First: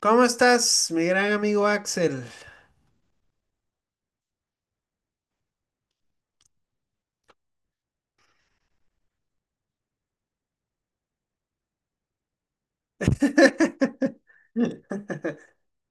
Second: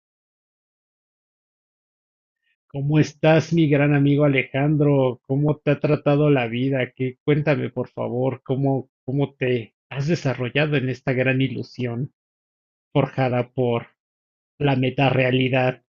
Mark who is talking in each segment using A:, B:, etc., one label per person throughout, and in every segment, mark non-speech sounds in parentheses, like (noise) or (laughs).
A: ¿Cómo estás, mi gran amigo Axel?
B: ¿Cómo estás, mi gran amigo Alejandro? ¿Cómo te ha tratado la vida? ¿Qué? Cuéntame, por favor, ¿cómo te has desarrollado en esta gran ilusión forjada por
A: (laughs)
B: la metarealidad?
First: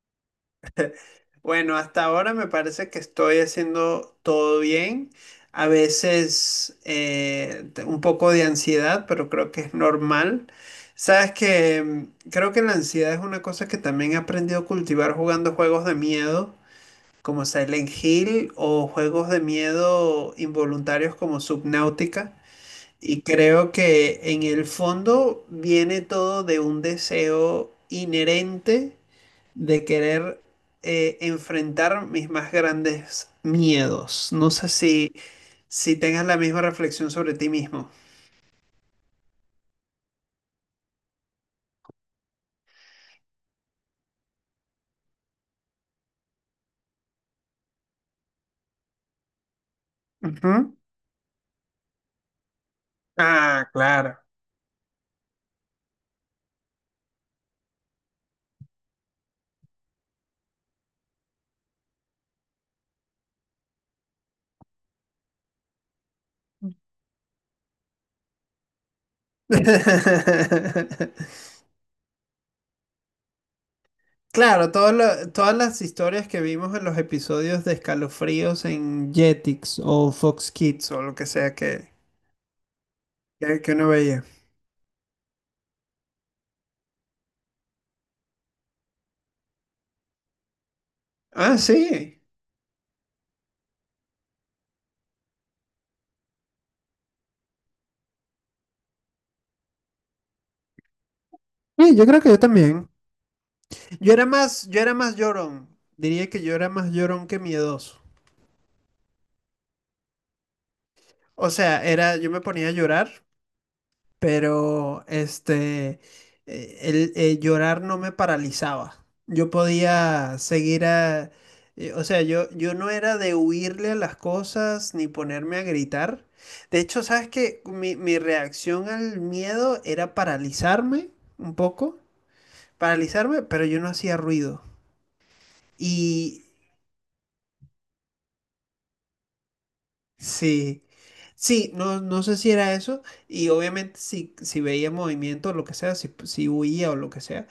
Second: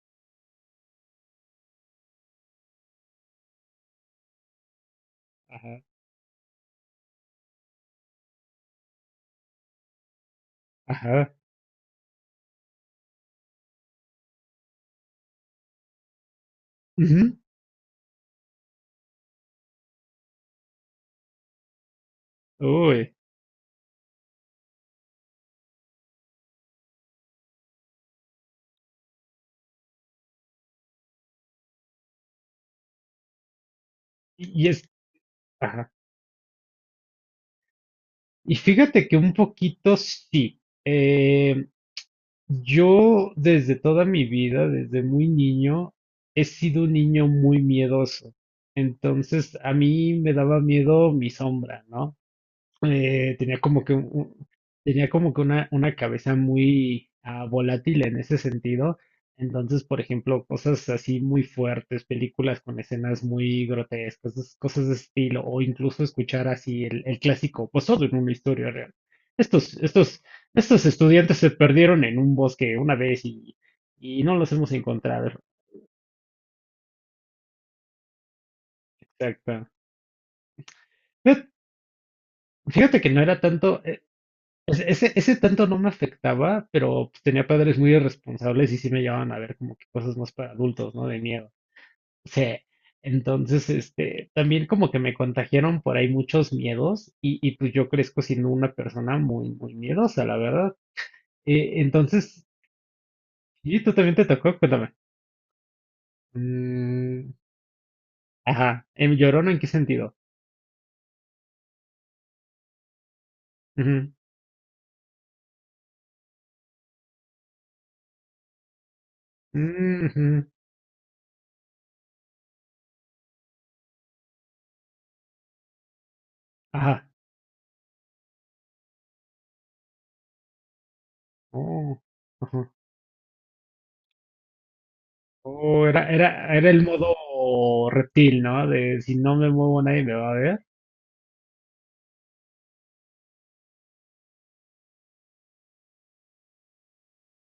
A: Bueno, hasta ahora me parece que estoy haciendo todo bien. A
B: Ajá,
A: veces un poco de ansiedad, pero creo que es normal. Sabes
B: ajá.
A: que creo que la ansiedad es una cosa que también he aprendido a cultivar jugando juegos de miedo,
B: Ujú.
A: como Silent Hill o juegos de miedo involuntarios como Subnautica.
B: Uy.
A: Y creo que en el fondo viene todo de un deseo inherente de querer enfrentar mis más grandes miedos. No
B: y y
A: sé
B: es,
A: si,
B: ajá.
A: si tengas la misma reflexión sobre ti mismo.
B: Y fíjate que un poquito sí. eh, yo desde toda mi vida, desde muy niño, he sido un niño muy miedoso. Entonces, a mí me daba
A: Ujú.
B: miedo mi sombra, ¿no? Tenía
A: Ah,
B: como que
A: claro.
B: tenía como que una cabeza muy volátil en ese sentido. Entonces, por ejemplo, cosas así muy fuertes, películas con escenas muy grotescas, esas cosas de estilo, o incluso escuchar así el clásico, pues todo en una historia real. Estos, estos, estos estudiantes
A: (laughs)
B: se perdieron en un bosque una vez y no los hemos
A: Claro,
B: encontrado.
A: todas las historias que vimos en los episodios de Escalofríos en
B: Exacto.
A: Jetix o Fox Kids o lo que
B: Fíjate
A: sea
B: fíjate que no era
A: que
B: tanto.
A: uno veía.
B: O sea, ese tanto no me afectaba, pero pues, tenía padres muy irresponsables y sí me llevaban a ver como que cosas más para adultos, ¿no? De miedo.
A: Ah, sí.
B: O sea, entonces, este, también como que me contagiaron por ahí muchos miedos y pues yo crezco siendo una persona muy miedosa, la verdad. Eh,
A: Sí, yo creo que yo
B: entonces,
A: también.
B: ¿Y tú también te tocó?
A: Yo
B: Cuéntame.
A: era más llorón. Diría que yo era más llorón
B: Mm,
A: que miedoso.
B: ajá. ¿En llorón en qué sentido?
A: Yo me ponía a llorar,
B: Ujú.
A: pero este, el llorar no me paralizaba. Yo
B: Mm,
A: podía
B: ujú.
A: seguir a, yo no era de huirle a las cosas ni ponerme a gritar. De hecho,
B: Ajá.
A: sabes que mi reacción al miedo era paralizarme un
B: Oh,
A: poco,
B: ajá.
A: paralizarme, pero yo no hacía ruido.
B: Oh,
A: Y
B: era el modo reptil, ¿no? De si no me muevo nadie me va a ver.
A: Sí, sí, no, no sé si era eso, y obviamente si veía movimiento o lo que sea, si huía o lo que sea,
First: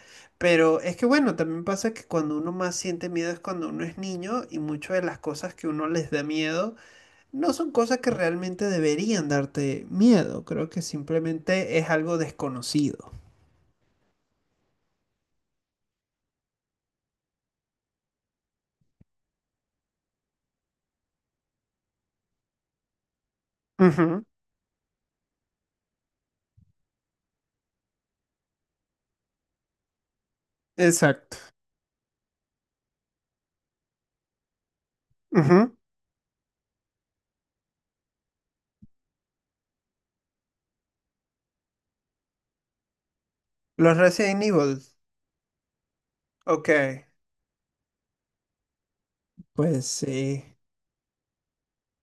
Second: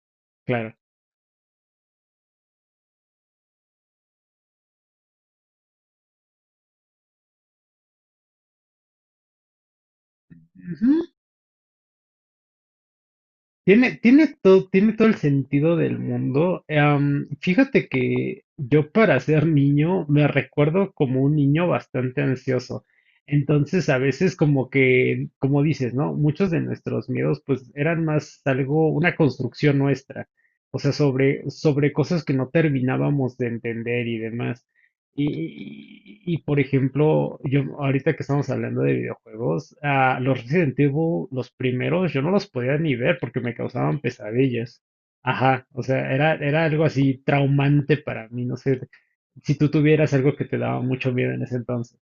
B: Claro.
A: pero es que bueno, también pasa que cuando uno más siente miedo es cuando uno es niño y muchas de las cosas que uno les da miedo no son cosas que realmente deberían darte miedo, creo que
B: Ujú.
A: simplemente es algo desconocido.
B: Tiene todo el sentido del mundo. Fíjate que yo para ser niño me recuerdo como un niño bastante ansioso. Entonces a
A: Ujú,
B: veces como que, como dices, ¿no? Muchos de nuestros miedos pues eran más algo, una construcción nuestra. O sea,
A: exacto.
B: sobre cosas que no terminábamos de entender y demás.
A: Ujú.
B: Por ejemplo, yo ahorita que estamos hablando de videojuegos, los Resident Evil, los primeros, yo no los podía ni ver porque me
A: Los
B: causaban
A: Resident Evil,
B: pesadillas. Ajá, o sea, era
A: ok,
B: algo así traumante para mí, no sé, si tú
A: pues
B: tuvieras algo que
A: sí.
B: te daba mucho miedo en ese entonces.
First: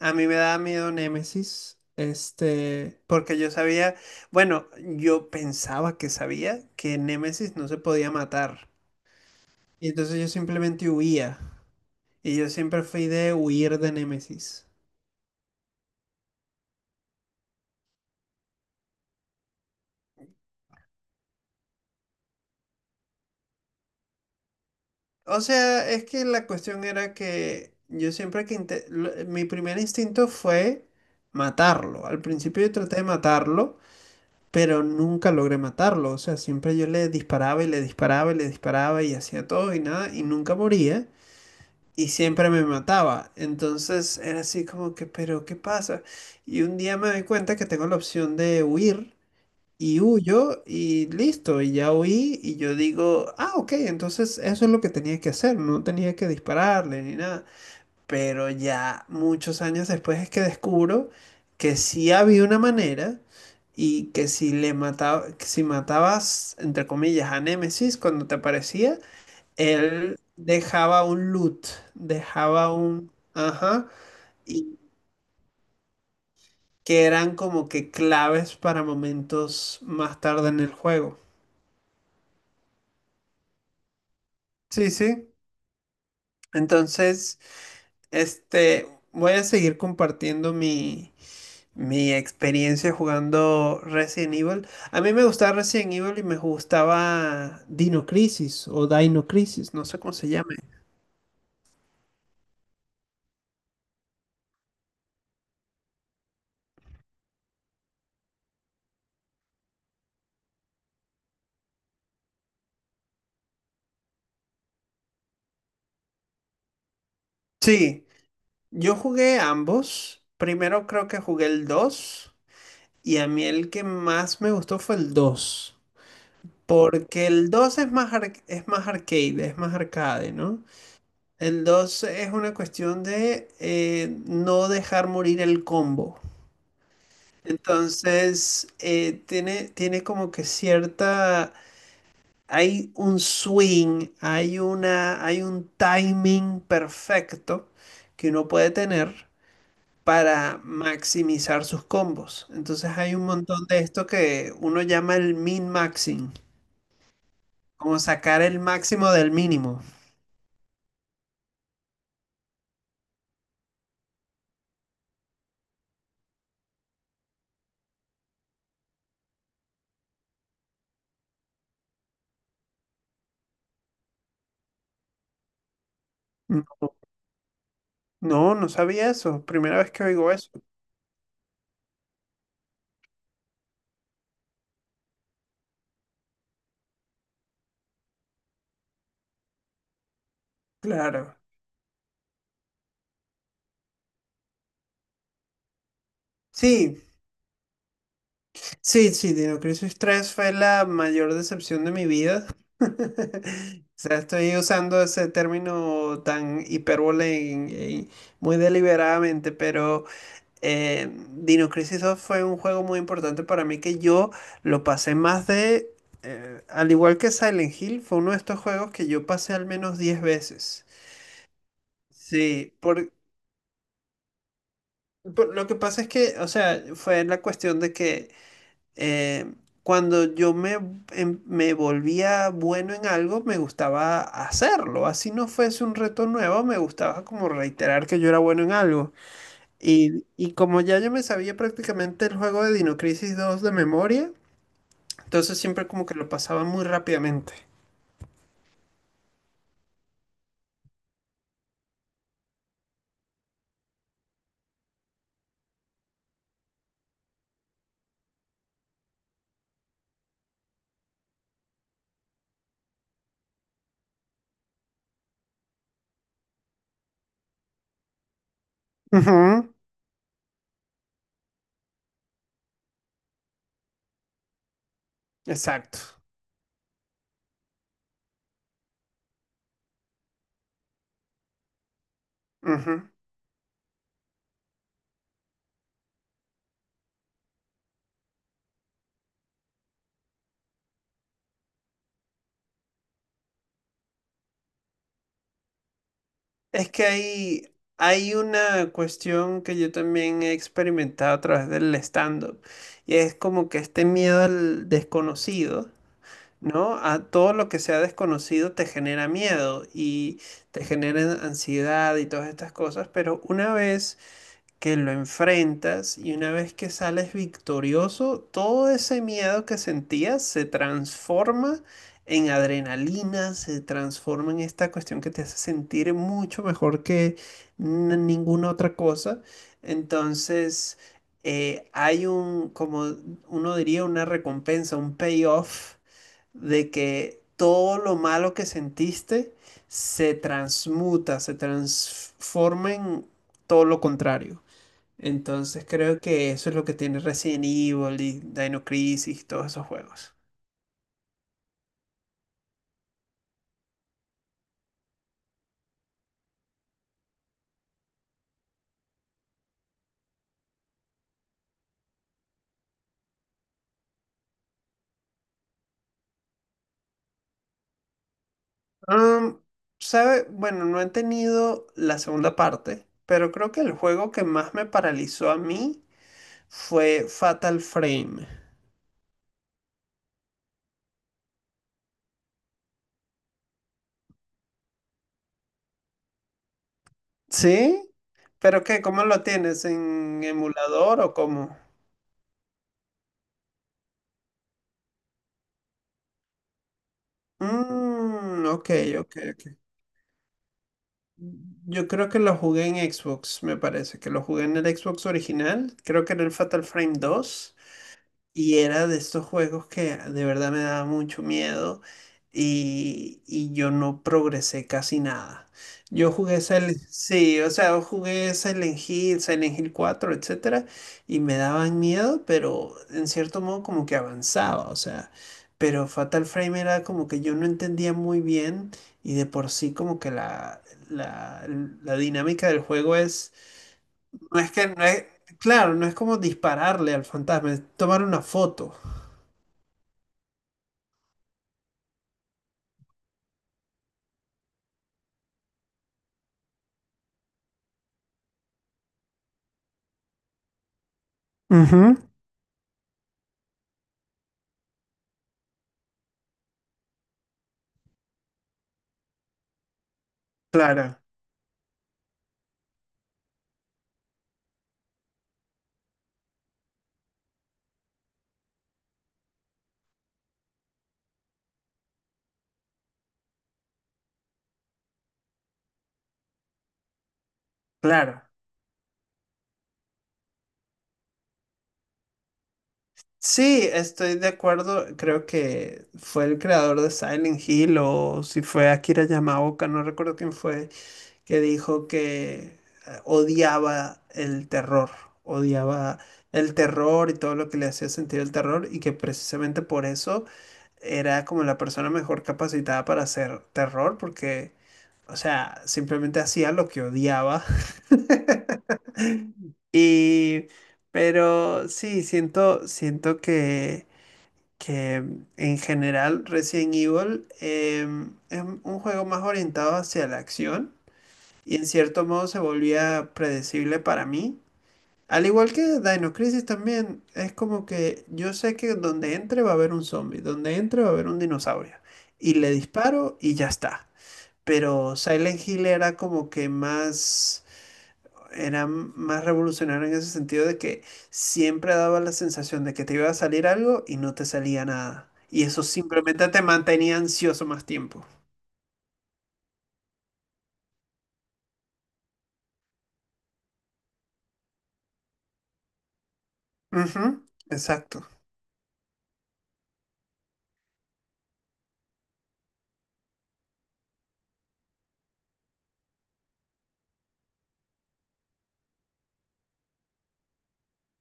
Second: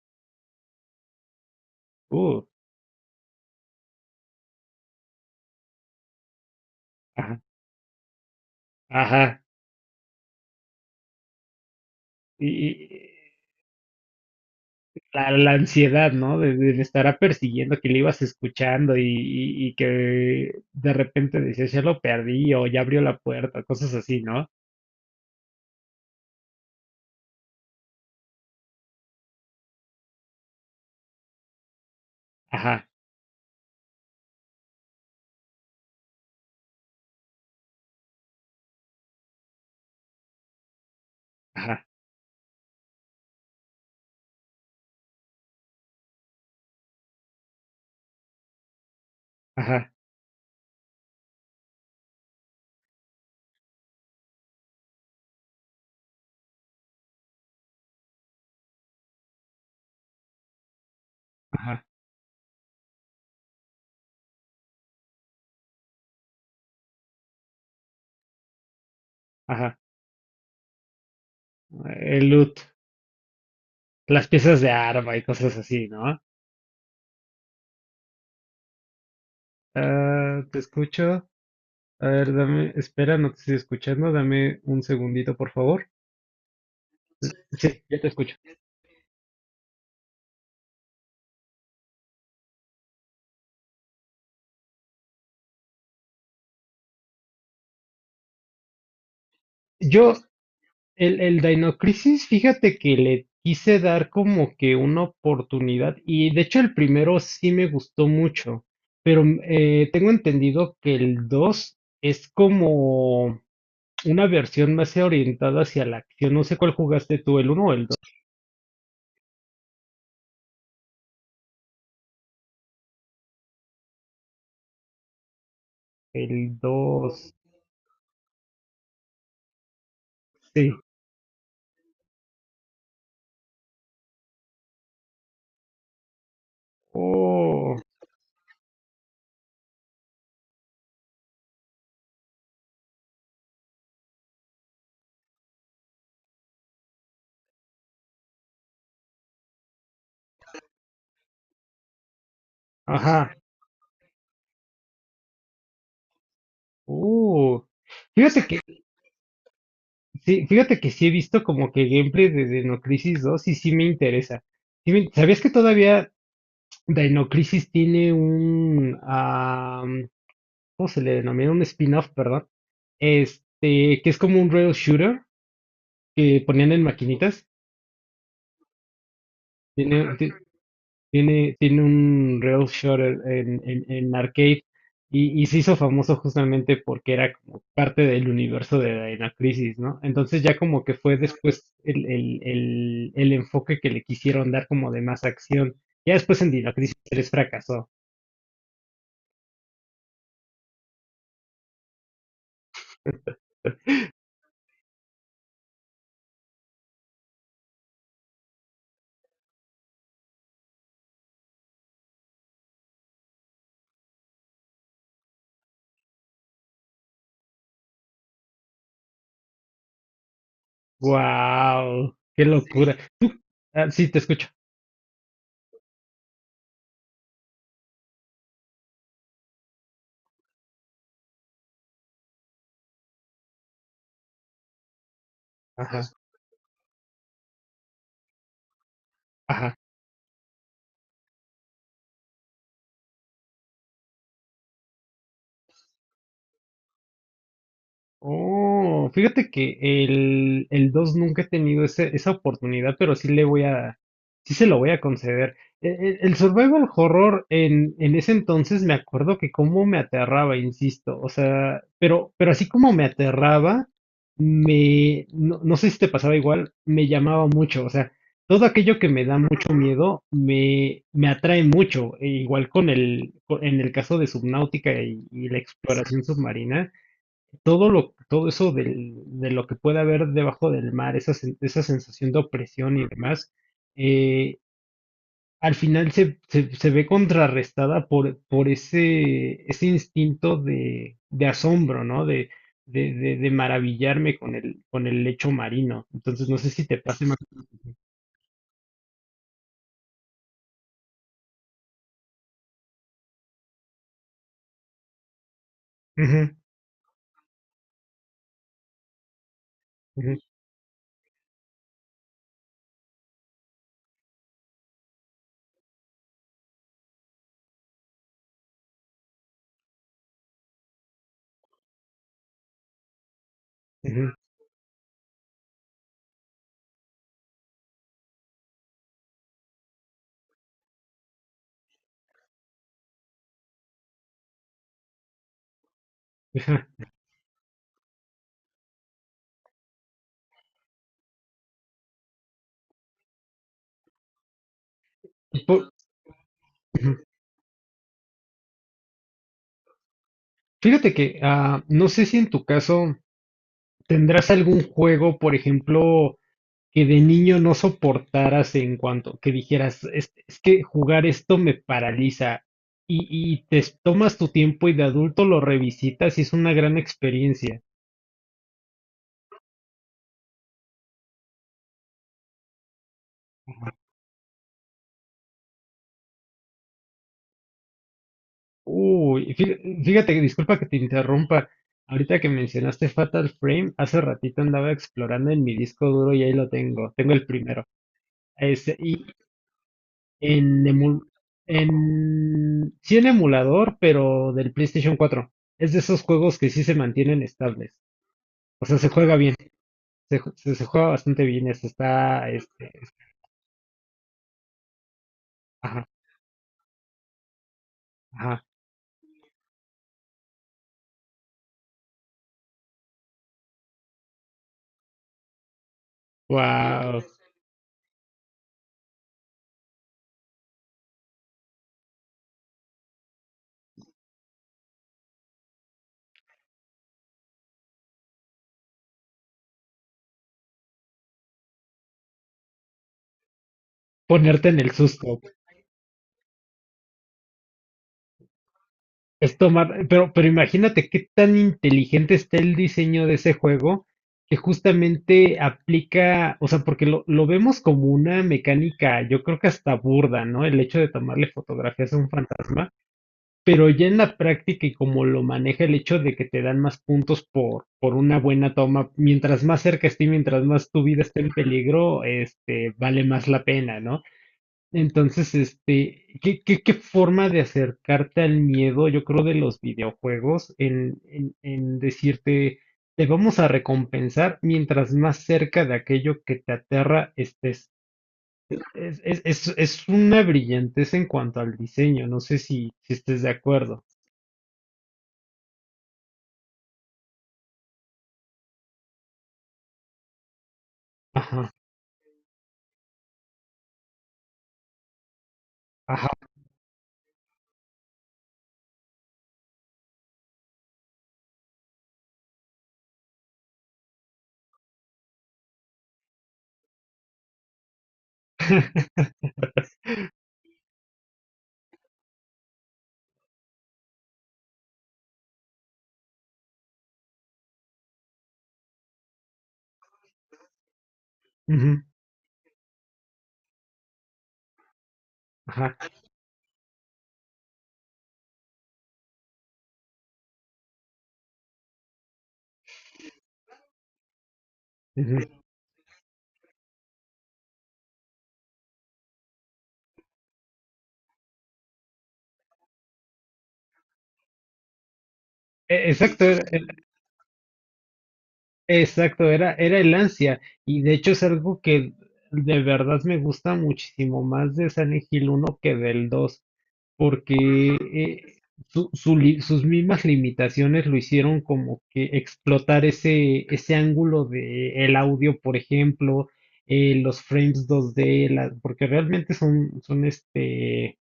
A: A mí me daba miedo Némesis,
B: Uh,
A: este, porque yo sabía, bueno, yo pensaba que sabía que
B: ajá,
A: Némesis no se podía matar.
B: ajá.
A: Y entonces yo simplemente huía. Y yo
B: Y
A: siempre fui de huir de Némesis.
B: la ansiedad, ¿no? De estará persiguiendo, que le ibas escuchando y que de repente decías, ya lo perdí o ya abrió la puerta, cosas así, ¿no?
A: O sea, es que la cuestión era que yo siempre que... Mi primer instinto fue matarlo. Al principio yo
B: Ajá,
A: traté de matarlo, pero nunca logré matarlo. O sea, siempre yo le disparaba y hacía todo y nada y nunca moría.
B: ajá,
A: Y siempre me mataba. Entonces era así como que, pero ¿qué pasa? Y un día me doy cuenta que tengo la opción de huir
B: ajá,
A: y huyo y listo, y ya huí y yo digo, ah, ok, entonces eso es lo que tenía que hacer, no tenía que dispararle ni nada. Pero ya muchos años después es que descubro que
B: ajá,
A: sí había una manera. Y que si le mataba, que si matabas, entre comillas, a Némesis cuando te aparecía,
B: ajá.
A: él dejaba un loot,
B: El loot,
A: dejaba un... Ajá.
B: las piezas de
A: Y
B: arma y cosas así, ¿no?
A: que eran como que claves para momentos más
B: Ah,
A: tarde
B: te
A: en el juego.
B: escucho. A ver, dame, espera, no te estoy escuchando. Dame un
A: Sí, sí.
B: segundito, por favor.
A: Entonces,
B: Sí, ya te escucho.
A: voy a seguir compartiendo mi experiencia jugando Resident Evil. A mí me gustaba Resident Evil y me gustaba Dino Crisis o Dino Crisis, no sé cómo
B: Yo,
A: se llame.
B: el Dino Crisis, fíjate que le quise dar como que una oportunidad y de hecho el primero sí me gustó mucho, pero mm, tengo entendido que el 2 es como... Una versión más orientada hacia la acción. No sé cuál jugaste tú, el uno o el dos.
A: Sí, yo jugué ambos. Primero creo que jugué el 2. Y a mí el que más me gustó fue el dos.
B: El
A: Porque
B: dos.
A: el 2 es es más arcade, ¿no?
B: Sí.
A: El 2 es una cuestión de no dejar morir el combo.
B: Oh,
A: Entonces, tiene como que cierta... Hay un swing, hay una, hay un timing perfecto que uno puede tener para maximizar sus combos. Entonces hay un
B: ajá.
A: montón de esto que uno llama el min-maxing,
B: Uh.
A: como sacar
B: Fíjate
A: el
B: que
A: máximo del mínimo.
B: sí, fíjate que sí he visto como que gameplay de Dino Crisis dos y sí me interesa. Sí me- ¿Sabías que todavía Dino Crisis tiene un ¿cómo se le denomina? Un spin-off, perdón. Este, que es como un rail shooter que
A: Mm,
B: ponían en maquinitas.
A: No, no sabía eso. Primera vez que oigo eso.
B: Tiene un rail shooter en, en arcade y se hizo famoso justamente porque era como parte del universo de Dino Crisis, ¿no? Entonces ya como que fue
A: Claro.
B: después el enfoque que le quisieron dar como de más acción. Ya después en Dino Crisis
A: Sí,
B: 3 fracasó.
A: sí, sí, Dino Crisis 3 fue la mayor decepción de mi vida. (laughs) O sea, estoy usando ese término tan hipérbole muy deliberadamente, pero Dino Crisis 2 fue un juego muy importante para mí que yo lo pasé más de, al igual que Silent Hill, fue uno de estos juegos que yo pasé al menos 10 veces.
B: ¡Wow! ¡Qué
A: Sí,
B: locura! Tú- ah, sí, te escucho.
A: lo que pasa es que, o sea, fue la cuestión de que eh, cuando yo me, em- me volvía bueno en algo, me gustaba hacerlo. Así no fuese un
B: Ajá,
A: reto nuevo, me gustaba como reiterar que yo era bueno en algo.
B: ajá.
A: Y como ya yo me sabía prácticamente el juego de Dino Crisis 2 de memoria, entonces siempre como que lo pasaba muy rápidamente.
B: Oh, fíjate que el 2 nunca he tenido ese- esa oportunidad, pero sí le voy a, sí se lo voy a conceder. E- e- El, survival horror en ese entonces me acuerdo que cómo me aterraba, insisto, o sea, pero así como me aterraba, me, no, no sé si te pasaba igual, me llamaba mucho, o sea, todo aquello que me da mucho
A: Ujú,
B: miedo me, me atrae mucho, e igual con el, co- en el caso de Subnáutica y la
A: exacto.
B: exploración submarina. Todo lo, todo eso del- de lo que puede haber debajo del mar, esa, sen- esa sensación de opresión y
A: Ujú.
B: demás, eh, al final se, se- se ve contrarrestada por ese instinto de asombro, ¿no? De maravillarme con el lecho marino. Entonces, no sé si
A: Es
B: te
A: que
B: pasa. Max.
A: hay una cuestión que yo también he experimentado a través del stand-up, y es como que este miedo al desconocido,
B: Ujú,
A: ¿no? A todo lo que sea desconocido te genera miedo
B: ujú,
A: y te genera ansiedad y todas estas cosas, pero una vez que lo enfrentas y una vez que sales victorioso, todo ese miedo que sentías se transforma en adrenalina, se
B: ujú,
A: transforma en esta cuestión que te hace sentir mucho mejor que ninguna otra cosa. Entonces, hay un, como uno diría, una recompensa, un payoff
B: ajá.
A: de que todo lo malo que sentiste se transmuta, se transforma en todo lo contrario.
B: Y
A: Entonces
B: por-
A: creo que eso es lo que
B: ujú.
A: tiene Resident Evil y Dino Crisis, todos esos juegos.
B: Fíjate que, no sé si en tu caso tendrás algún juego, por ejemplo, que de niño no soportaras en cuanto que dijeras, es que jugar esto me paraliza y te s- tomas tu tiempo y de adulto lo revisitas y es una gran experiencia.
A: Am, ¿sabe? Bueno, no he tenido la segunda parte, pero creo que el juego que más me paralizó a mí fue Fatal Frame.
B: Uy, fí- fíjate, disculpa que te interrumpa. Ahorita que mencionaste Fatal Frame, hace ratito andaba explorando en mi disco duro y ahí lo tengo, tengo el primero.
A: ¿Sí? ¿Pero
B: Ese,
A: qué? ¿Cómo
B: y
A: lo tienes? ¿En
B: en,
A: emulador
B: emul-
A: o cómo?
B: en, sí en emulador, pero del PlayStation cuatro. Es de esos juegos que sí se mantienen estables. O
A: Ok,
B: sea, se juega
A: ok,
B: bien.
A: ok.
B: Se, ju- se- se juega bastante bien. Eso
A: Yo creo que
B: está,
A: lo jugué
B: este,
A: en
B: es-
A: Xbox, me parece, que lo jugué en el Xbox original,
B: ajá,
A: creo que era el Fatal Frame 2.
B: ajá.
A: Y era de estos juegos que de verdad me daba mucho miedo y yo no progresé casi nada. Yo jugué Silent,
B: Wow.
A: sí, o sea, yo jugué Silent Hill, Silent Hill cuatro, etcétera, y me daban miedo, pero en cierto modo como que avanzaba, o sea, pero Fatal Frame era como que yo no entendía muy bien y de por sí como que la, la dinámica del juego es, no
B: Ponerte
A: es
B: en
A: que,
B: el
A: no es,
B: susto.
A: claro, no es como dispararle al fantasma, es tomar una foto.
B: Es tomar, pero imagínate qué tan inteligente está el diseño de ese juego que justamente aplica, o sea, porque lo vemos como una mecánica, yo creo que hasta burda, ¿no? El hecho de tomarle fotografías
A: Ujú,
B: a un fantasma, pero ya en la práctica y como lo maneja el hecho de que te dan más puntos por una buena toma, mientras más cerca esté, mientras más tu
A: claro,
B: vida esté en peligro, este, vale más la pena, ¿no? Entonces, este, ¿qué, qué, qué forma de acercarte al miedo, yo creo, de los videojuegos en decirte, te vamos a recompensar mientras más cerca de aquello que te aterra estés?
A: claro.
B: Es una brillantez en cuanto al diseño, no sé si, si estés de
A: Sí,
B: acuerdo.
A: estoy de acuerdo. Creo que fue el creador de Silent Hill o si fue Akira Yamaoka, no recuerdo quién fue. Que dijo que eh, odiaba el terror, odiaba
B: Ajá.
A: el terror y todo lo que le hacía sentir el terror y que precisamente por eso era como la persona mejor capacitada para hacer terror porque, o sea, simplemente hacía lo que odiaba. (laughs)
B: (laughs)
A: Y, pero sí, siento que en general Resident Evil es un juego más orientado hacia la acción y en
B: Ujú,
A: cierto modo se volvía predecible para mí. Al igual
B: ajá,
A: que Dino Crisis también, es como que yo sé que donde entre va a haber un zombie, donde entre va a haber un dinosaurio. Y le disparo y ya está. Pero
B: ujú.
A: Silent Hill era como que más, era más revolucionario en ese sentido de que siempre daba la sensación de que te iba a salir algo y no te salía nada. Y eso
B: E- Exacto,
A: simplemente te
B: era- era-
A: mantenía ansioso más tiempo.
B: exacto, era el ansia. Y de hecho es algo que de verdad me gusta muchísimo más de Silent Hill uno que del 2,
A: Ujú,
B: porque
A: exacto.
B: su- su li- sus mismas limitaciones lo hicieron como que explotar ese ángulo de el audio, por ejemplo, los frames dos d la- porque realmente son, son este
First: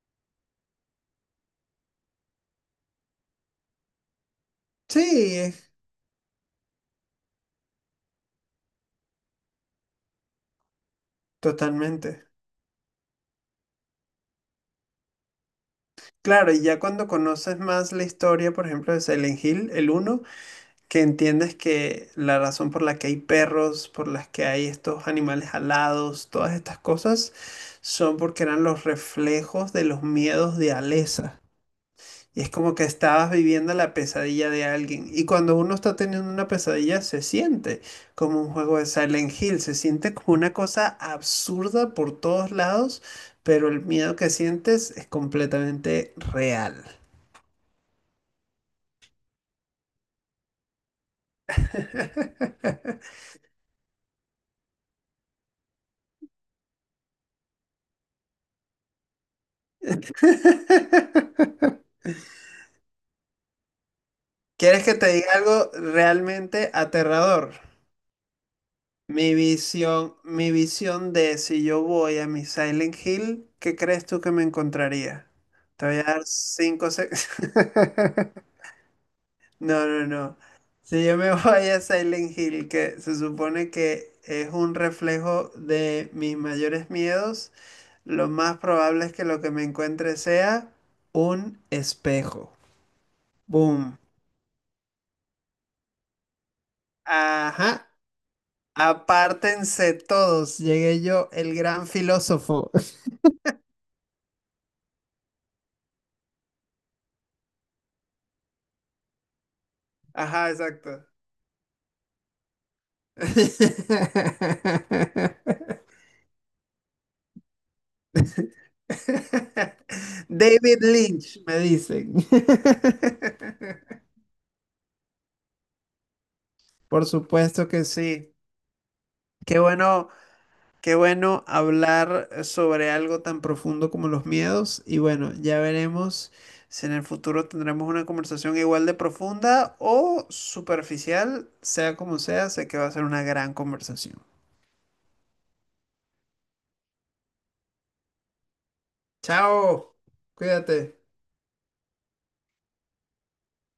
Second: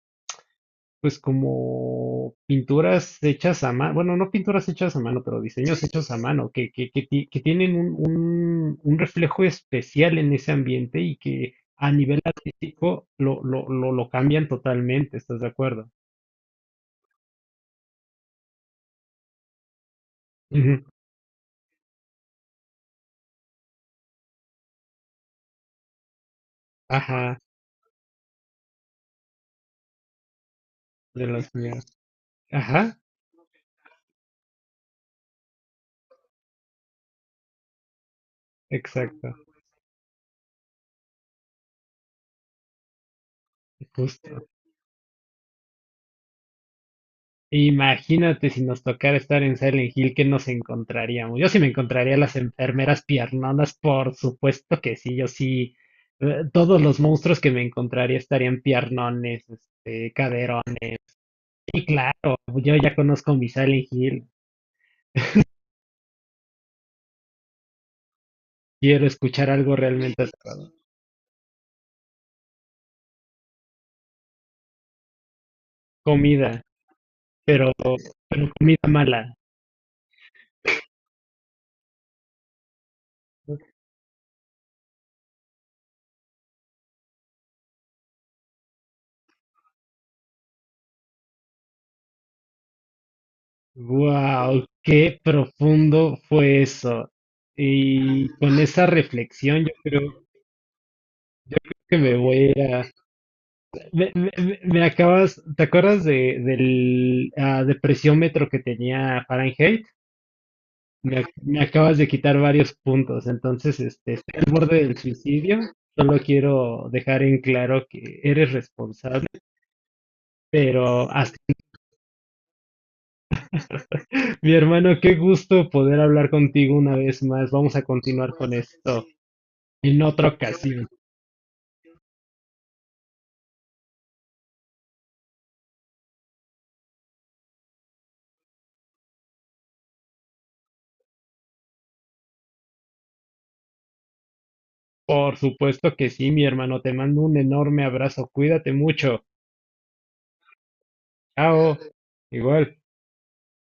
B: pues como pinturas hechas a mano, bueno, no pinturas hechas a mano,
A: Sí,
B: pero diseños hechos a mano, ti- que tienen un, un reflejo especial en ese ambiente y que a nivel
A: totalmente.
B: artístico lo, lo cambian totalmente, ¿estás de acuerdo?
A: Claro, y ya cuando conoces más la historia, por ejemplo, de Silent Hill, el uno,
B: Ujú.
A: que entiendes que la razón por la que hay perros, por las que hay estos animales alados, todas estas cosas,
B: Ajá,
A: son porque eran los reflejos de los miedos de
B: de
A: Alessa.
B: las mías.
A: Y es como que
B: Ajá,
A: estabas viviendo la pesadilla de alguien. Y cuando uno está teniendo una pesadilla, se siente como un juego de Silent
B: exacto,
A: Hill, se siente como una cosa absurda por todos lados, pero el miedo que
B: justo.
A: sientes es completamente real.
B: Imagínate si nos tocara estar en Silent Hill, ¿qué nos encontraríamos? Yo sí me encontraría a las
A: (laughs)
B: enfermeras piernonas, por supuesto que sí, yo sí. Todos los monstruos que me encontraría estarían piernones, este, caderones. Y claro, yo ya conozco mi Silent Hill.
A: ¿Quieres que te diga algo realmente aterrador?
B: Quiero escuchar algo realmente
A: Mi
B: aterrador.
A: visión de si yo voy a mi Silent Hill, ¿qué crees tú que me encontraría? Te voy a dar
B: Comida,
A: 5 segundos.
B: pero,
A: (laughs)
B: pero comida mala.
A: No, no, no. Si yo me (laughs) voy a Silent Hill, que se supone que es un reflejo de mis mayores miedos, lo más probable es que lo que me encuentre sea un espejo. Boom.
B: Wow, qué profundo fue eso.
A: Ajá.
B: Y con esa reflexión,
A: Apártense todos, llegué yo, el
B: yo creo
A: gran
B: que me voy a
A: filósofo.
B: ir.
A: (laughs)
B: Me acabas, ¿te acuerdas de, del ah, depresiómetro que tenía Fahrenheit?
A: Ajá, exacto.
B: Me, ac- me acabas de quitar varios puntos, entonces este, estoy al borde del suicidio.
A: (laughs)
B: Solo quiero dejar en claro que eres responsable,
A: David
B: pero hasta-
A: Lynch, me dicen. (laughs)
B: (laughs) mi hermano, qué gusto poder hablar contigo una
A: Por
B: vez más.
A: supuesto
B: Vamos a
A: que
B: continuar
A: sí.
B: con esto
A: Qué
B: en
A: bueno.
B: otra ocasión.
A: Qué bueno hablar sobre algo tan profundo como los miedos y bueno, ya veremos si en el futuro tendremos una conversación igual de profunda o superficial, sea como sea, sé que va a ser una gran conversación.
B: Por supuesto que sí, mi hermano. Te mando un enorme abrazo. Cuídate mucho.
A: Chao, cuídate.
B: Chao. Igual.